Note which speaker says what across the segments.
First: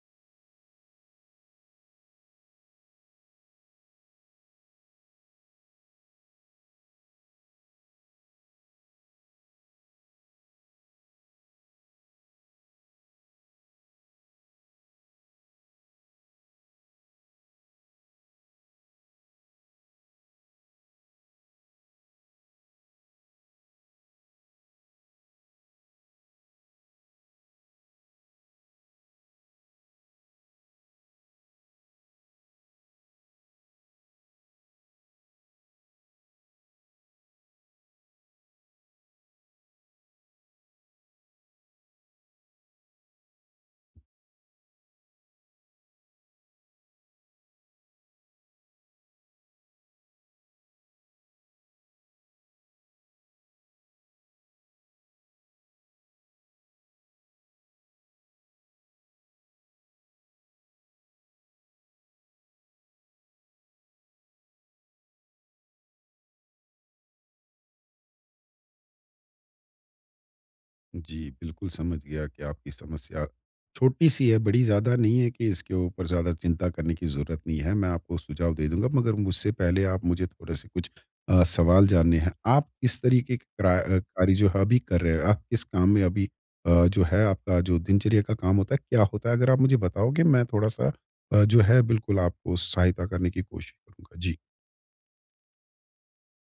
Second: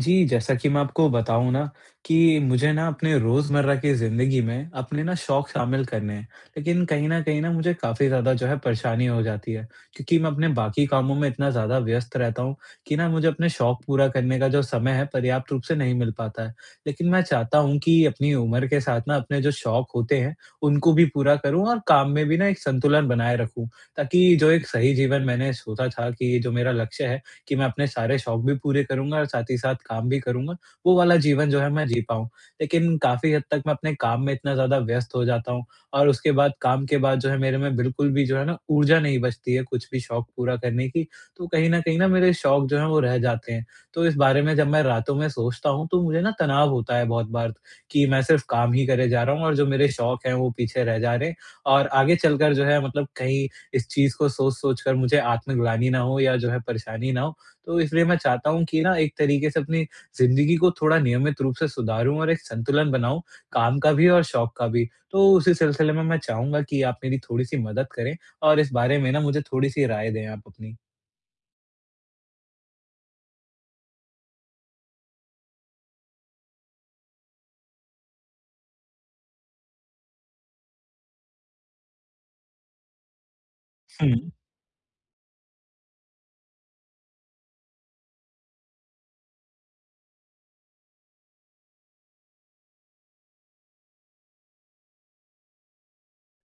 Speaker 1: जी, जैसा कि मैं आपको बताऊँ ना कि मुझे ना अपने रोज़मर्रा की ज़िंदगी में अपने ना शौक शामिल करने हैं। लेकिन कहीं न कहीं ना मुझे काफ़ी ज़्यादा जो है परेशानी हो जाती है, क्योंकि मैं अपने बाकी कामों में इतना ज़्यादा व्यस्त रहता हूँ कि ना मुझे अपने शौक पूरा करने का जो समय है पर्याप्त रूप से नहीं मिल पाता है। लेकिन मैं चाहता हूँ कि अपनी उम्र के साथ ना अपने जो शौक होते हैं, उनको भी पूरा करूँ और काम में भी ना एक संतुलन बनाए रखूँ, ताकि जो एक सही जीवन मैंने सोचा था कि ये जो मेरा लक्ष्य है, कि मैं अपने सारे शौक भी पूरे करूँगा और साथ ही साथ काम भी करूँगा, वो वाला जीवन जो है मैं जी पाऊँ। लेकिन काफ़ी हद तक मैं अपने काम में इतना ज़्यादा व्यस्त हो जाता हूँ और उसके बाद काम के बाद जो है मेरे में बिल्कुल भी जो है ना ऊर्जा नहीं बचती है कुछ भी शौक पूरा करने की, तो कहीं न कहीं ना मेरे शौक जो हैं वो रह जाते हैं। तो इस बारे में जब मैं रातों में सोचता हूँ तो मुझे ना तनाव होता है बहुत बार कि मैं सिर्फ़ काम ही करे जा रहा हूँ और जो मेरे शौक हैं वो पीछे रह जा रहे हैं और आगे चलकर जो है मतलब कहीं इस चीज़ को सोच-सोच कर मुझे आत्मग्लानि ना हो या जो है परेशानी ना हो, तो इसलिए मैं चाहता हूँ कि ना एक तरीके से अपनी ज़िंदगी को थोड़ा नियमित रूप से सुधारूँ और एक संतुलन बनाऊँ, काम का भी और शौक का भी। तो उसी सिलसिले में मैं चाहूँगा कि आप मेरी थोड़ी-सी मदद करें और इस बारे में ना मुझे थोड़ी-सी राय दें आप अपनी।
Speaker 2: जी, बिल्कुल समझ गया कि आपकी समस्या छोटी-सी है, बड़ी ज़्यादा नहीं है कि इसके ऊपर ज़्यादा चिंता करने की ज़रूरत नहीं है। मैं आपको सुझाव दे दूँगा, मगर मुझसे पहले आप मुझे थोड़े-से कुछ सवाल जानने हैं। आप किस तरीके के
Speaker 1: हुँ।
Speaker 2: कार्य जो है अभी कर रहे हैं? आप किस काम में अभी जो है आपका जो दिनचर्या का काम होता है, क्या होता है? अगर आप मुझे बताओगे, मैं थोड़ा-सा जो है बिल्कुल आपको सहायता करने की कोशिश करूँगा। जी।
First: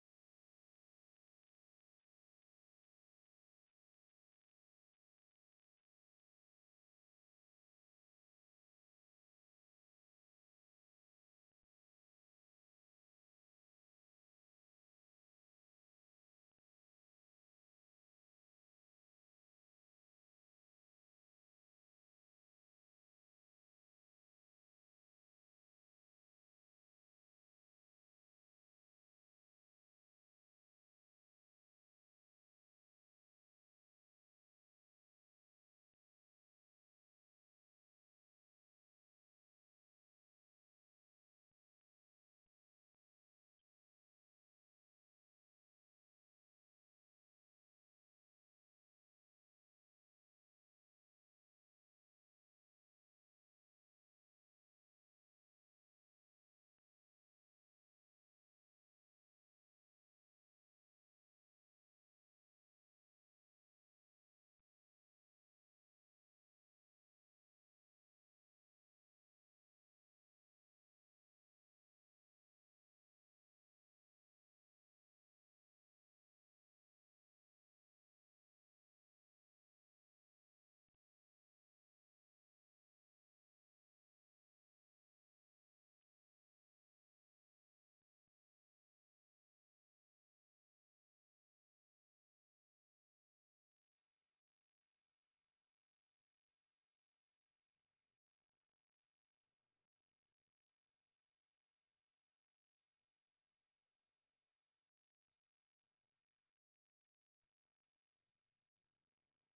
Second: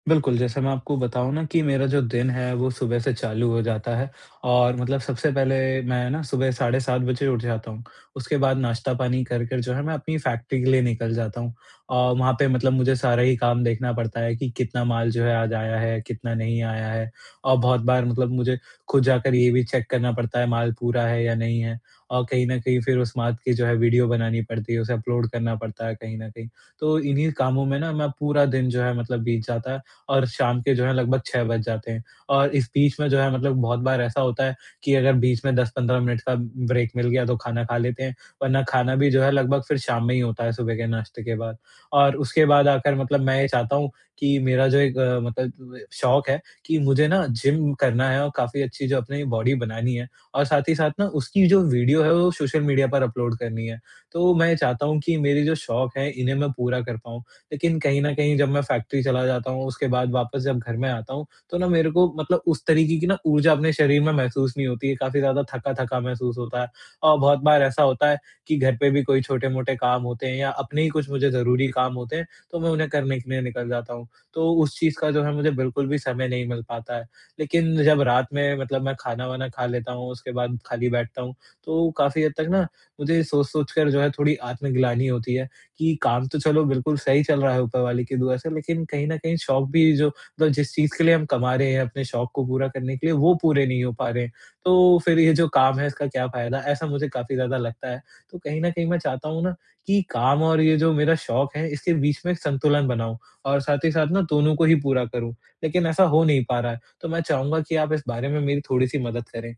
Speaker 1: बिल्कुल, जैसे मैं आपको बताऊँ ना कि मेरा जो दिन है वो सुबह से चालू हो जाता है और मतलब सबसे पहले मैं ना सुबह साढ़े 7 बजे उठ जाता हूँ। उसके बाद नाश्ता-पानी कर कर जो है मैं अपनी फैक्ट्री के लिए निकल जाता हूँ। और वहाँ पे मतलब मुझे सारा ही काम देखना पड़ता है कि कितना माल जो है आज आया है, कितना नहीं आया है। और बहुत बार मतलब मुझे खुद जाकर ये भी चेक करना पड़ता है माल पूरा है या नहीं है। और कहीं न कहीं फिर उस माल की जो है वीडियो बनानी पड़ती है, उसे अपलोड करना पड़ता है कहीं न कहीं। तो इन्हीं कामों में ना मैं पूरा दिन जो है मतलब बीत जाता है और शाम के जो है लगभग 6 बज जाते हैं। और इस बीच में जो है मतलब बहुत बार ऐसा होता है कि अगर बीच में 10-15 मिनट का ब्रेक मिल गया तो खाना खा लेते हैं, वरना खाना भी जो है लगभग फिर शाम में ही होता है सुबह के नाश्ते के बाद। और उसके बाद आकर मतलब मैं ये चाहता हूँ कि मेरा जो एक मतलब शौक है कि मुझे ना जिम करना है और काफ़ी अच्छी जो अपनी बॉडी बनानी है और साथ ही साथ ना उसकी जो वीडियो है वो सोशल मीडिया पर अपलोड करनी है। तो मैं चाहता हूँ कि मेरे जो शौक है इन्हें मैं पूरा कर पाऊँ, लेकिन कहीं न कहीं जब मैं फैक्ट्री चला जाता हूँ, उसके बाद वापस जब घर में आता हूँ, तो ना मेरे को मतलब उस तरीके की ना ऊर्जा अपने शरीर में महसूस नहीं होती है, काफ़ी ज़्यादा थका-थका महसूस होता है। और बहुत बार ऐसा होता है कि घर पे भी कोई छोटे-मोटे काम होते हैं या अपने ही कुछ मुझे ज़रूरी काम होते हैं, तो मैं उन्हें करने के लिए निकल जाता हूँ। तो उस चीज़ का जो है मुझे बिल्कुल भी समय नहीं मिल पाता है। लेकिन जब रात में मतलब मैं खाना-वाना खा लेता हूँ, उसके बाद खाली बैठता हूँ, तो काफ़ी हद तक ना मुझे सोच-सोच कर जो है थोड़ी आत्मग्लानि होती है। कि काम तो चलो बिल्कुल सही चल रहा है ऊपर वाले की दुआ से, लेकिन कहीं न कहीं शौक भी जो मतलब जिस चीज़ के लिए हम कमा रहे हैं, अपने शौक को पूरा करने के लिए, वो पूरे नहीं हो पा रहे हैं। तो फिर ये जो काम है, इसका क्या फ़ायदा? ऐसा मुझे काफ़ी ज़्यादा लगता है। तो कहीं न कहीं मैं चाहता हूँ ना कि काम और ये जो मेरा शौक है, इसके बीच में एक संतुलन बनाऊँ और साथ ही साथ ना दोनों को ही पूरा करूँ, लेकिन ऐसा हो नहीं पा रहा है। तो मैं चाहूँगा कि आप इस बारे में मेरी थोड़ी-सी मदद करें।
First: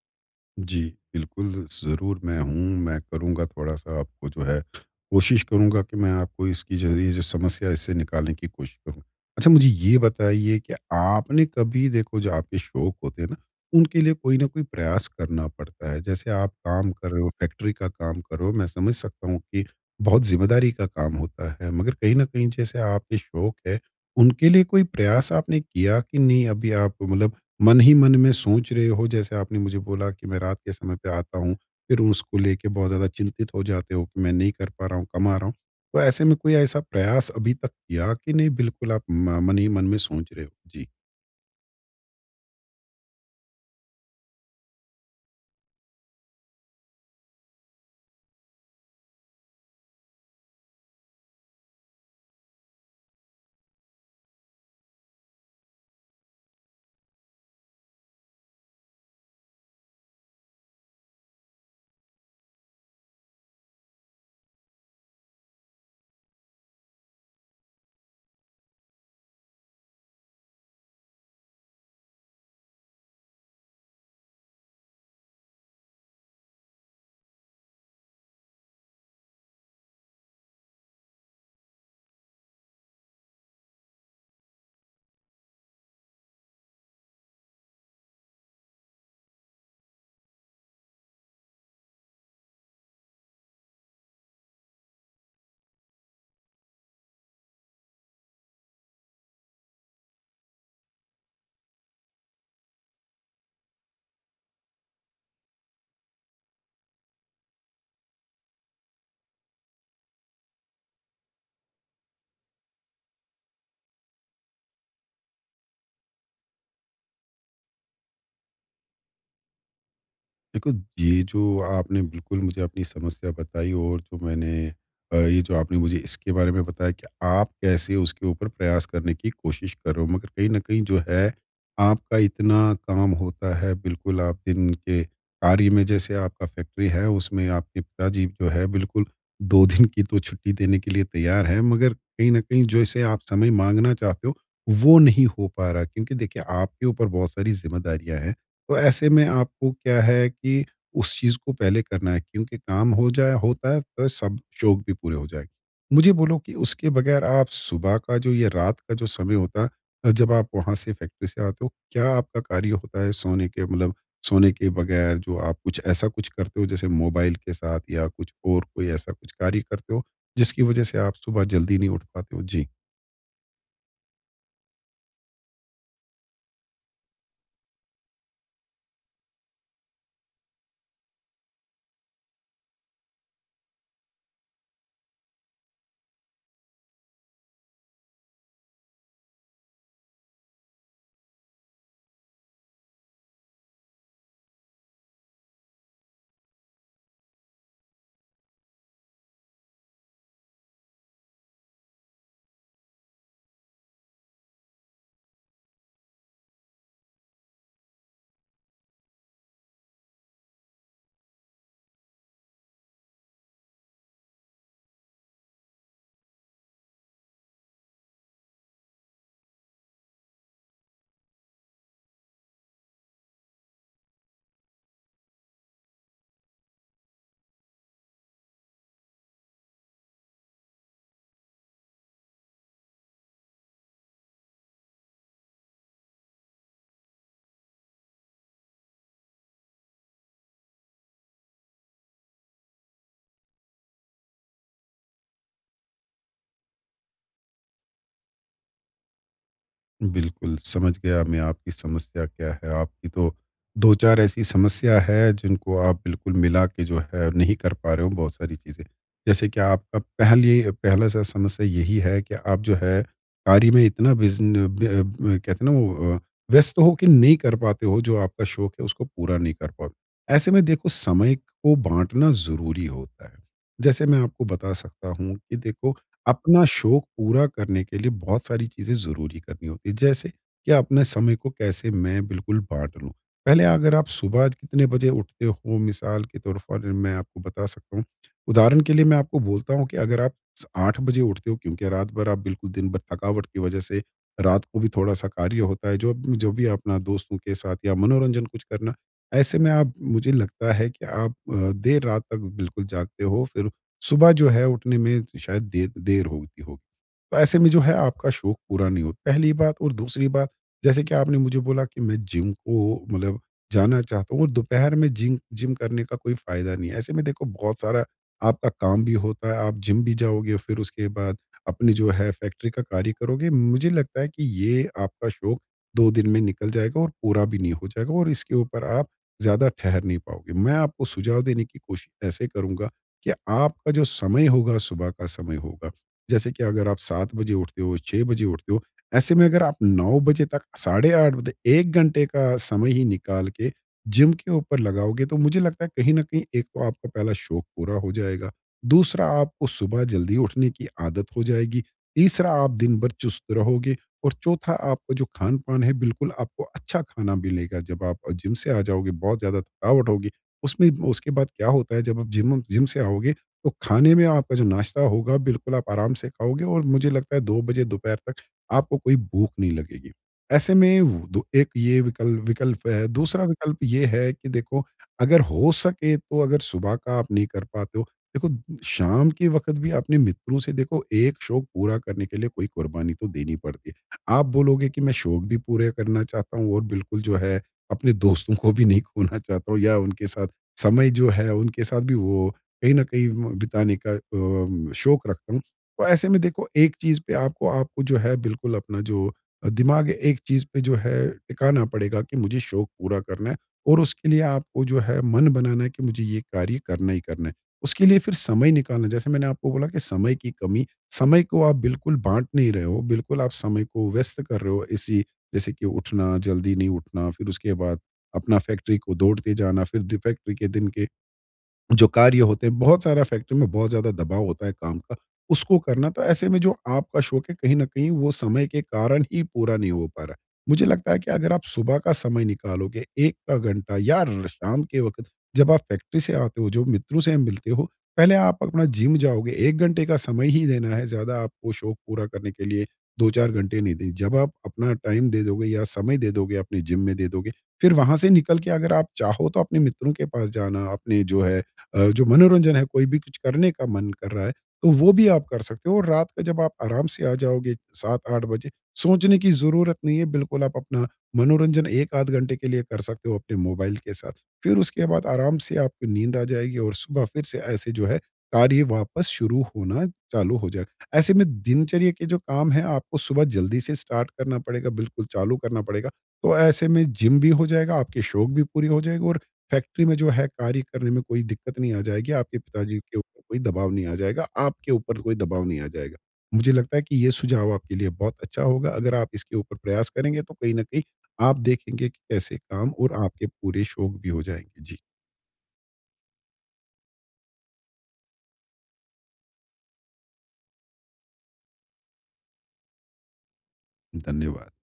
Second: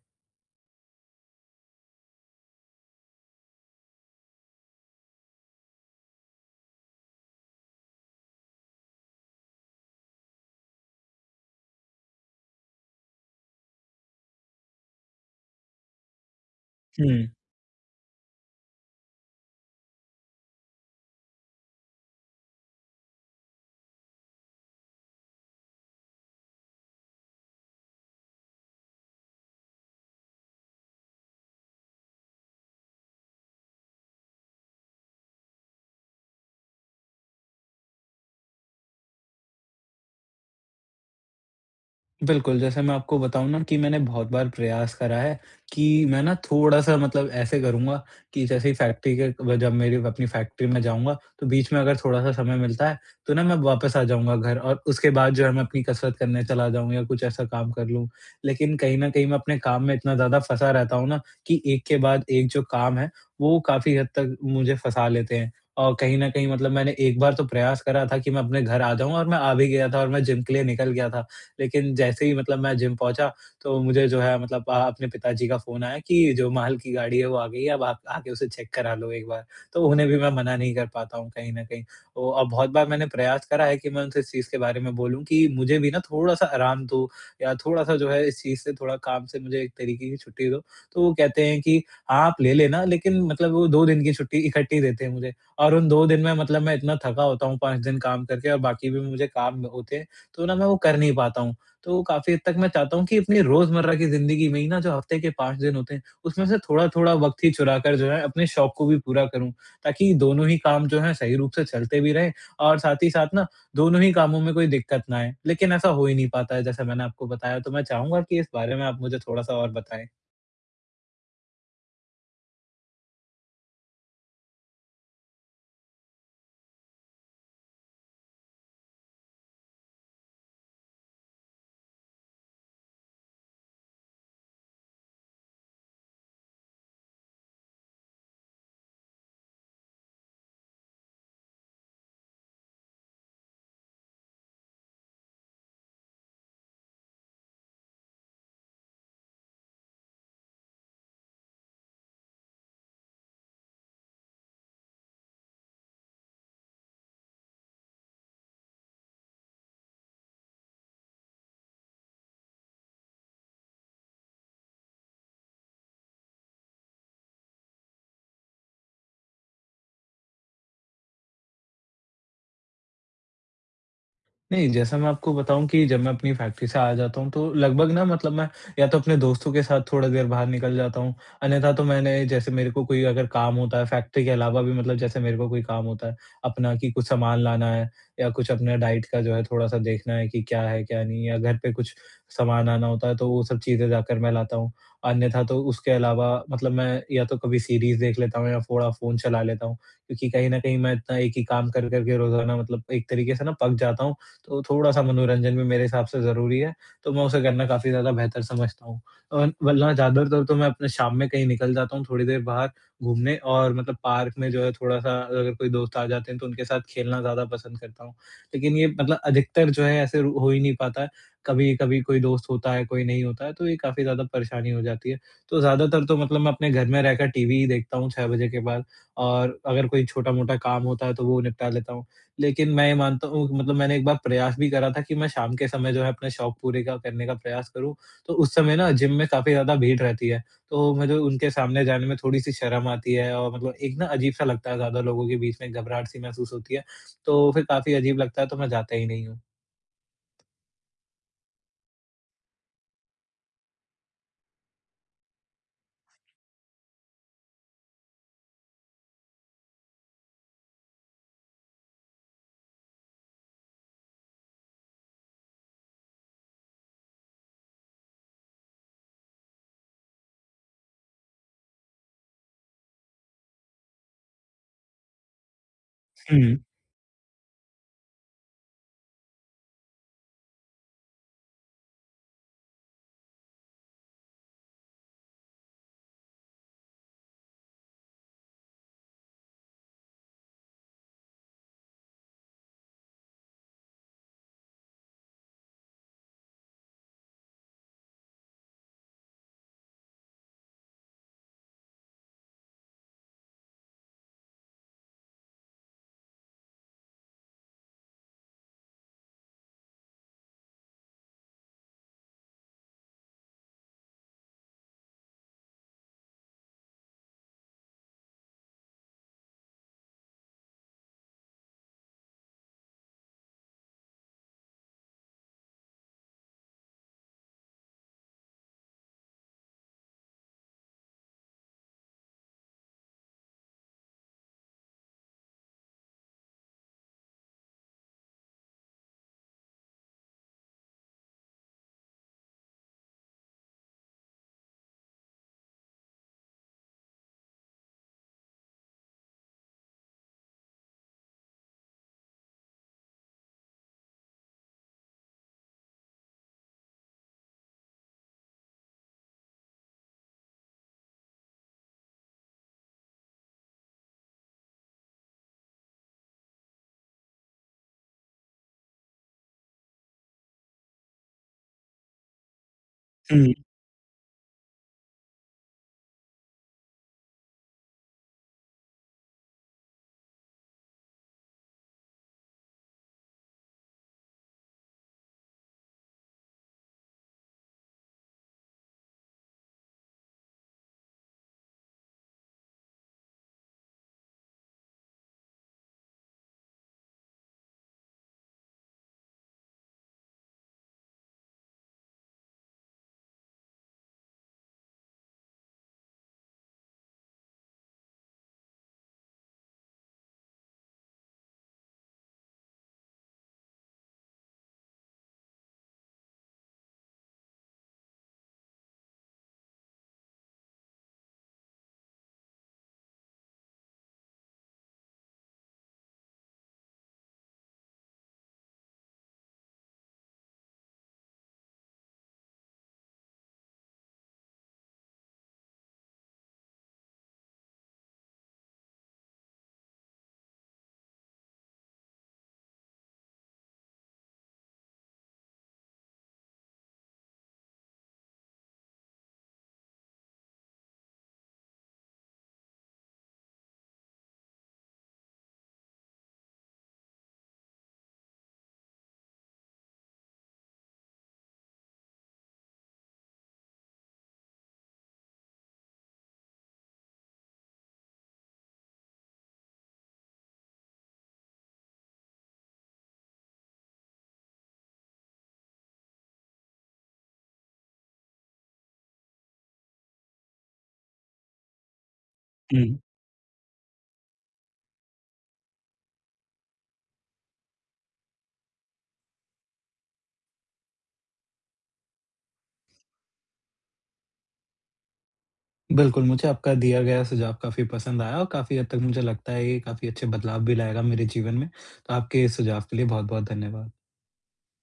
Speaker 2: जी, बिल्कुल, ज़रूर मैं हूँ, मैं करूँगा थोड़ा-सा आपको जो है कोशिश करूँगा कि मैं आपको इसकी जो ये जो समस्या है, इससे निकालने की कोशिश करूँ। अच्छा, मुझे ये बताइए कि आपने कभी देखो, जो आपके शौक होते हैं ना, उनके लिए कोई न कोई प्रयास करना पड़ता है। जैसे आप काम कर रहे हो, फैक्ट्री का काम कर रहे हो, मैं समझ सकता हूँ कि बहुत ज़िम्मेदारी का काम होता है, मगर कहीं न कहीं जैसे आपके शौक है, उनके लिए कोई प्रयास आपने किया कि नहीं? अभी आप मतलब मन ही मन में सोच रहे हो, जैसे आपने मुझे बोला कि मैं रात के समय पे आता हूँ, फिर उसको लेके बहुत ज़्यादा चिंतित हो जाते हो कि मैं नहीं कर पा रहा हूँ, कमा रहा हूँ। तो ऐसे में कोई ऐसा प्रयास अभी तक किया कि नहीं, बिल्कुल आप म मन ही मन में सोच रहे हो? जी।
Speaker 1: बिल्कुल, जैसे मैं आपको बताऊँ ना कि मैंने बहुत बार प्रयास करा है कि मैं ना थोड़ा-सा मतलब ऐसे करूँगा कि जैसे ही फैक्ट्री के ब जब मेरी अपनी फैक्ट्री में जाऊँगा, तो बीच में अगर थोड़ा-सा समय मिलता है, तो ना मैं वापस आ जाऊँगा घर और उसके बाद जो है मैं अपनी कसरत करने चला जाऊँ या कुछ ऐसा काम कर लूँ। लेकिन कहीं न कहीं मैं अपने काम में इतना ज़्यादा फँसा रहता हूँ ना कि एक के बाद एक जो काम है, वो काफ़ी हद तक मुझे फँसा लेते हैं। और कहीं न कहीं मतलब मैंने एक बार तो प्रयास करा था कि मैं अपने घर आ जाऊँ, और मैं आ भी गया था और मैं जिम के लिए निकल गया था। लेकिन जैसे ही मतलब मैं जिम पहुँचा, तो मुझे जो है मतलब अपने पिताजी का फ़ोन आया कि जो महल की गाड़ी है वो आ गई है, अब आप आके उसे चेक करा लो एक बार। तो उन्हें भी मैं मना नहीं कर पाता हूँ कहीं न कहीं। ओ और बहुत बार मैंने प्रयास करा है कि मैं उनसे इस चीज़ के बारे में बोलूँ कि मुझे भी ना थोड़ा-सा आराम दो या थोड़ा-सा जो है इस चीज़ से थोड़ा काम से मुझे एक तरीके की छुट्टी दो। तो वो कहते हैं कि हाँ आप ले लेना, लेकिन मतलब वो 2 दिन की छुट्टी इकट्ठी देते हैं मुझे और उन 2 दिन में मतलब मैं इतना थका होता हूँ 5 दिन काम करके और बाकी भी मुझे काम होते हैं, तो ना मैं वो कर नहीं पाता हूँ। तो काफ़ी हद तक मैं चाहता हूँ कि अपनी रोज़मर्रा की ज़िंदगी में ही ना जो हफ़्ते के 5 दिन होते हैं, उसमें से थोड़ा-थोड़ा वक़्त ही चुरा कर जो है अपने शौक को भी पूरा करूँ, ताकि दोनों ही काम जो हैं सही रूप से चलते भी रहें और साथ ही साथ ना दोनों ही कामों में कोई दिक्कत ना आए। लेकिन ऐसा हो ही नहीं पाता है जैसा मैंने आपको बताया, तो मैं चाहूँगा कि इस बारे में आप मुझे थोड़ा-सा और बताएँ।
Speaker 2: देखो, ये जो आपने बिल्कुल मुझे अपनी समस्या बताई और जो मैंने ये जो आपने मुझे इसके बारे में बताया कि आप कैसे उसके ऊपर प्रयास करने की कोशिश कर रहे हो, मगर कहीं न कहीं जो है, आपका इतना काम होता है, बिल्कुल आप दिन के कार्य में जैसे आपका फैक्ट्री है, उसमें आपके पिताजी जो है बिल्कुल 2 दिन की तो छुट्टी देने के लिए तैयार हैं, मगर कहीं न कहीं जैसे आप समय माँगना चाहते हो, वो नहीं हो पा रहा, क्योंकि देखिए, आपके ऊपर बहुत सारी ज़िम्मेदारियाँ हैं। तो ऐसे में आपको क्या है कि उस चीज़ को पहले करना है, क्योंकि काम हो जाए होता है तो सब शौक भी पूरे हो जाएंगे। मुझे बोलो कि उसके बगैर आप सुबह का जो, ये रात का जो समय होता है जब आप वहाँ से फैक्ट्री से आते हो, क्या आपका कार्य होता है सोने के मतलब सोने के बगैर, जो आप कुछ ऐसा कुछ करते हो जैसे मोबाइल के साथ, या कुछ और कोई ऐसा कुछ कार्य करते हो जिसकी वजह से आप सुबह जल्दी नहीं उठ पाते हो जी?
Speaker 1: नहीं, जैसा मैं आपको बताऊँ कि जब मैं अपनी फैक्ट्री से आ जाता हूँ, तो लगभग ना मतलब मैं या तो अपने दोस्तों के साथ थोड़ा देर बाहर निकल जाता हूँ, अन्यथा तो मैंने जैसे मेरे को कोई अगर काम होता है फैक्ट्री के अलावा भी मतलब जैसे मेरे को कोई काम होता है, अपना कि कुछ सामान लाना है या कुछ अपने डाइट का जो है थोड़ा-सा देखना है कि क्या है, क्या नहीं है, या घर पे कुछ सामान आना होता है, तो वो सब चीज़ें जाकर मैं लाता हूँ। अन्यथा तो उसके अलावा मतलब मैं या तो कभी सीरीज़ देख लेता हूँ या थोड़ा फ़ोन चला लेता हूँ, क्योंकि कहीं न कहीं मैं इतना एक ही काम कर-कर के रोज़ाना मतलब एक तरीके से ना पक जाता हूँ, तो थोड़ा-सा मनोरंजन भी मेरे हिसाब से ज़रूरी है, तो मैं उसे करना काफ़ी ज़्यादा बेहतर समझता हूँ। और वरना ज़्यादातर तो मैं अपने शाम में कहीं निकल जाता हूँ थोड़ी देर बाहर घूमने और मतलब पार्क में जो है थोड़ा-सा अगर कोई दोस्त आ जाते हैं तो उनके साथ खेलना ज़्यादा पसंद करता हूँ। लेकिन ये मतलब अधिकतर जो है ऐसे हो ही नहीं पाता है, कभी-कभी कोई दोस्त होता है, कोई नहीं होता है, तो ये काफ़ी ज़्यादा परेशानी हो जाती है। तो ज़्यादातर तो मतलब मैं अपने घर में रहकर टीवी ही देखता हूँ 6 बजे के बाद और अगर कोई छोटा-मोटा काम होता है तो वो निपटा लेता हूँ। लेकिन मैं ये मानता हूँ मतलब मैंने एक बार प्रयास भी करा था कि मैं शाम के समय जो है अपने शौक पूरे का करने का प्रयास करूँ, तो उस समय ना जिम में काफ़ी ज़्यादा भीड़ रहती है, तो मुझे उनके सामने जाने में थोड़ी-सी शर्म आती है और मतलब एक ना अजीब-सा लगता है, ज़्यादा लोगों के बीच में घबराहट-सी महसूस होती है, तो फिर काफ़ी अजीब लगता है, तो मैं जाता ही नहीं हूँ।
Speaker 2: बिल्कुल, समझ गया मैं आपकी समस्या क्या है। आपकी तो 2-4 ऐसी समस्या है जिनको आप बिल्कुल मिला के जो है नहीं कर पा रहे हो, बहुत सारी चीज़ें। जैसे कि आपका पहली पहला सा समस्या यही है कि आप जो है कार्य में इतना बिज़न ब ब कहते हैं ना वो व्यस्त हो के नहीं कर पाते हो, जो आपका शौक है उसको पूरा नहीं कर पाते। ऐसे में देखो, समय को बाँटना ज़रूरी होता है। जैसे मैं आपको बता सकता हूँ कि देखो,
Speaker 1: हुँ,
Speaker 2: अपना शौक पूरा करने के लिए बहुत सारी चीज़ें ज़रूरी करनी होती है। जैसे कि अपने समय को कैसे मैं बिल्कुल बाँट लूँ। पहले अगर आप सुबह कितने बजे उठते हो, मिसाल के तौर पर मैं आपको बता सकता हूँ। उदाहरण के लिए मैं आपको बोलता हूँ कि अगर आप स 8 बजे उठते हो, क्योंकि रात भर आप बिल्कुल दिन भर थकावट की वज़ह से रात को भी थोड़ा-सा कार्य होता है, जो जो भी अपना दोस्तों के साथ या मनोरंजन कुछ करना। ऐसे में आप, मुझे लगता है कि आप देर रात तक बिल्कुल जागते हो, फिर सुबह जो है उठने में शायद देर देर होती होगी। तो ऐसे में जो है आपका शौक पूरा नहीं होता। पहली बात। और दूसरी बात, जैसे कि आपने मुझे बोला कि मैं जिम को मतलब जाना चाहता हूँ और दोपहर में जिम जिम करने का कोई फ़ायदा नहीं है। ऐसे में देखो, बहुत सारा आपका काम भी होता है, आप जिम भी जाओगे, फिर उसके बाद अपनी जो है फैक्ट्री का कार्य करोगे। मुझे लगता है कि ये आपका शौक 2 दिन में निकल जाएगा और पूरा भी नहीं हो जाएगा और इसके ऊपर आप ज़्यादा ठहर नहीं पाओगे। मैं आपको सुझाव देने की कोशिश ऐसे करूँगा कि आपका जो समय होगा, सुबह का समय होगा, जैसे कि अगर आप 7 बजे उठते हो, 6 बजे उठते हो, ऐसे में अगर आप 9 बजे तक, साढ़े 8 बजे 1 घंटे का समय ही निकाल के जिम के ऊपर लगाओगे, तो मुझे लगता है कहीं न कहीं एक तो आपका पहला शौक पूरा हो जाएगा, दूसरा आपको सुबह जल्दी उठने की आदत हो जाएगी, तीसरा आप दिन भर चुस्त रहोगे और चौथा आपका जो खान-पान है, बिल्कुल आपको अच्छा खाना मिलेगा। जब आप जिम से आ जाओगे, बहुत ज़्यादा थकावट होगी। उसमें उसके बाद क्या होता है, जब आप जिम जिम से आओगे तो खाने में आपका जो नाश्ता होगा, बिल्कुल आप आराम से खाओगे और मुझे लगता है 2 बजे दोपहर तक आपको कोई भूख नहीं लगेगी। ऐसे में वो दो, एक ये विकल्प विकल्प है। दूसरा
Speaker 1: हुँ,
Speaker 2: विकल्प ये है कि देखो, अगर हो सके तो, अगर सुबह का आप नहीं कर पाते हो, देखो शाम के वक्त भी अपने मित्रों से, देखो एक शौक पूरा करने के लिए कोई कुर्बानी तो देनी पड़ती है। आप बोलोगे कि मैं शौक भी पूरे करना चाहता हूँ और बिल्कुल जो है अपने दोस्तों को भी नहीं खोना चाहता हूँ, या उनके साथ समय, जो है उनके साथ भी, वो कहीं न कहीं बिताने का शौक रखता हूँ। तो ऐसे में देखो, एक चीज़ पे आपको आपको जो है बिल्कुल अपना जो दिमाग है एक चीज़ पे जो है टिकाना पड़ेगा कि मुझे शौक पूरा करना है, और उसके लिए आपको जो है मन बनाना है कि मुझे ये कार्य करना ही करना है। उसके लिए फिर समय निकालना, जैसे मैंने आपको बोला कि समय की कमी, समय को आप बिल्कुल बाँट नहीं रहे हो, बिल्कुल आप समय को व्यस्त कर रहे हो इसी, जैसे कि उठना, जल्दी नहीं उठना, फिर उसके बाद अपना फैक्ट्री को दौड़ते जाना, फिर द फैक्ट्री के दिन के जो कार्य होते हैं, बहुत सारा फैक्ट्री में बहुत ज़्यादा दबाव होता है काम का, उसको करना। तो ऐसे में जो आपका शौक है, कहीं न कहीं वो समय के कारण ही पूरा नहीं हो पा रहा है। मुझे लगता है कि अगर आप सुबह का समय निकालोगे 1 का घंटा, या र शाम के वक़्त जब आप फैक्ट्री से आते हो, जो मित्रों से मिलते हो, पहले आप अपना जिम जाओगे, 1 घंटे का समय ही देना है, ज़्यादा आपको शौक पूरा करने के लिए 2-4 घंटे नहीं दें। जब आप अपना टाइम दे दोगे या समय दे दोगे, अपने जिम में दे दोगे, फिर वहाँ से निकल के अगर आप चाहो तो अपने मित्रों के पास जाना, अपने जो है जो मनोरंजन है, कोई भी कुछ करने का मन कर रहा है, तो वो भी आप कर सकते हो। और रात का जब आप आराम से आ जाओगे 7-8 बजे, सोचने की ज़रूरत नहीं है, बिल्कुल आप अपना मनोरंजन 1 आध घंटे के लिए कर सकते हो अपने मोबाइल के साथ। फिर उसके बाद आराम से आपको नींद आ जाएगी और सुबह फिर से ऐसे जो है, कार्य वापस शुरू होना चालू हो जाए। ऐसे में दिनचर्या के जो काम हैं, आपको सुबह जल्दी से स्टार्ट करना पड़ेगा, बिल्कुल चालू करना पड़ेगा। तो ऐसे में जिम भी हो जाएगा, आपके शौक भी पूरे हो जाएँगे और फैक्ट्री में जो है कार्य करने में कोई दिक्कत नहीं आ जाएगी, आपके
Speaker 1: हुँ।
Speaker 2: पिताजी के ऊपर कोई दबाव नहीं आ जाएगा, आपके ऊपर कोई दबाव नहीं आ जाएगा। मुझे लगता है कि ये सुझाव आपके लिए बहुत अच्छा होगा, अगर आप इसके ऊपर प्रयास करेंगे तो कहीं न कहीं आप देखेंगे कि कैसे काम और आपके पूरे शौक भी हो जाएँगे। जी,
Speaker 1: बिल्कुल, मुझे आपका दिया गया सुझाव काफ़ी पसंद आया और काफ़ी हद तक मुझे लगता है ये काफ़ी अच्छे बदलाव भी लाएगा मेरे जीवन में, तो आपके सुझाव के लिए बहुत-बहुत धन्यवाद।
Speaker 2: धन्यवाद।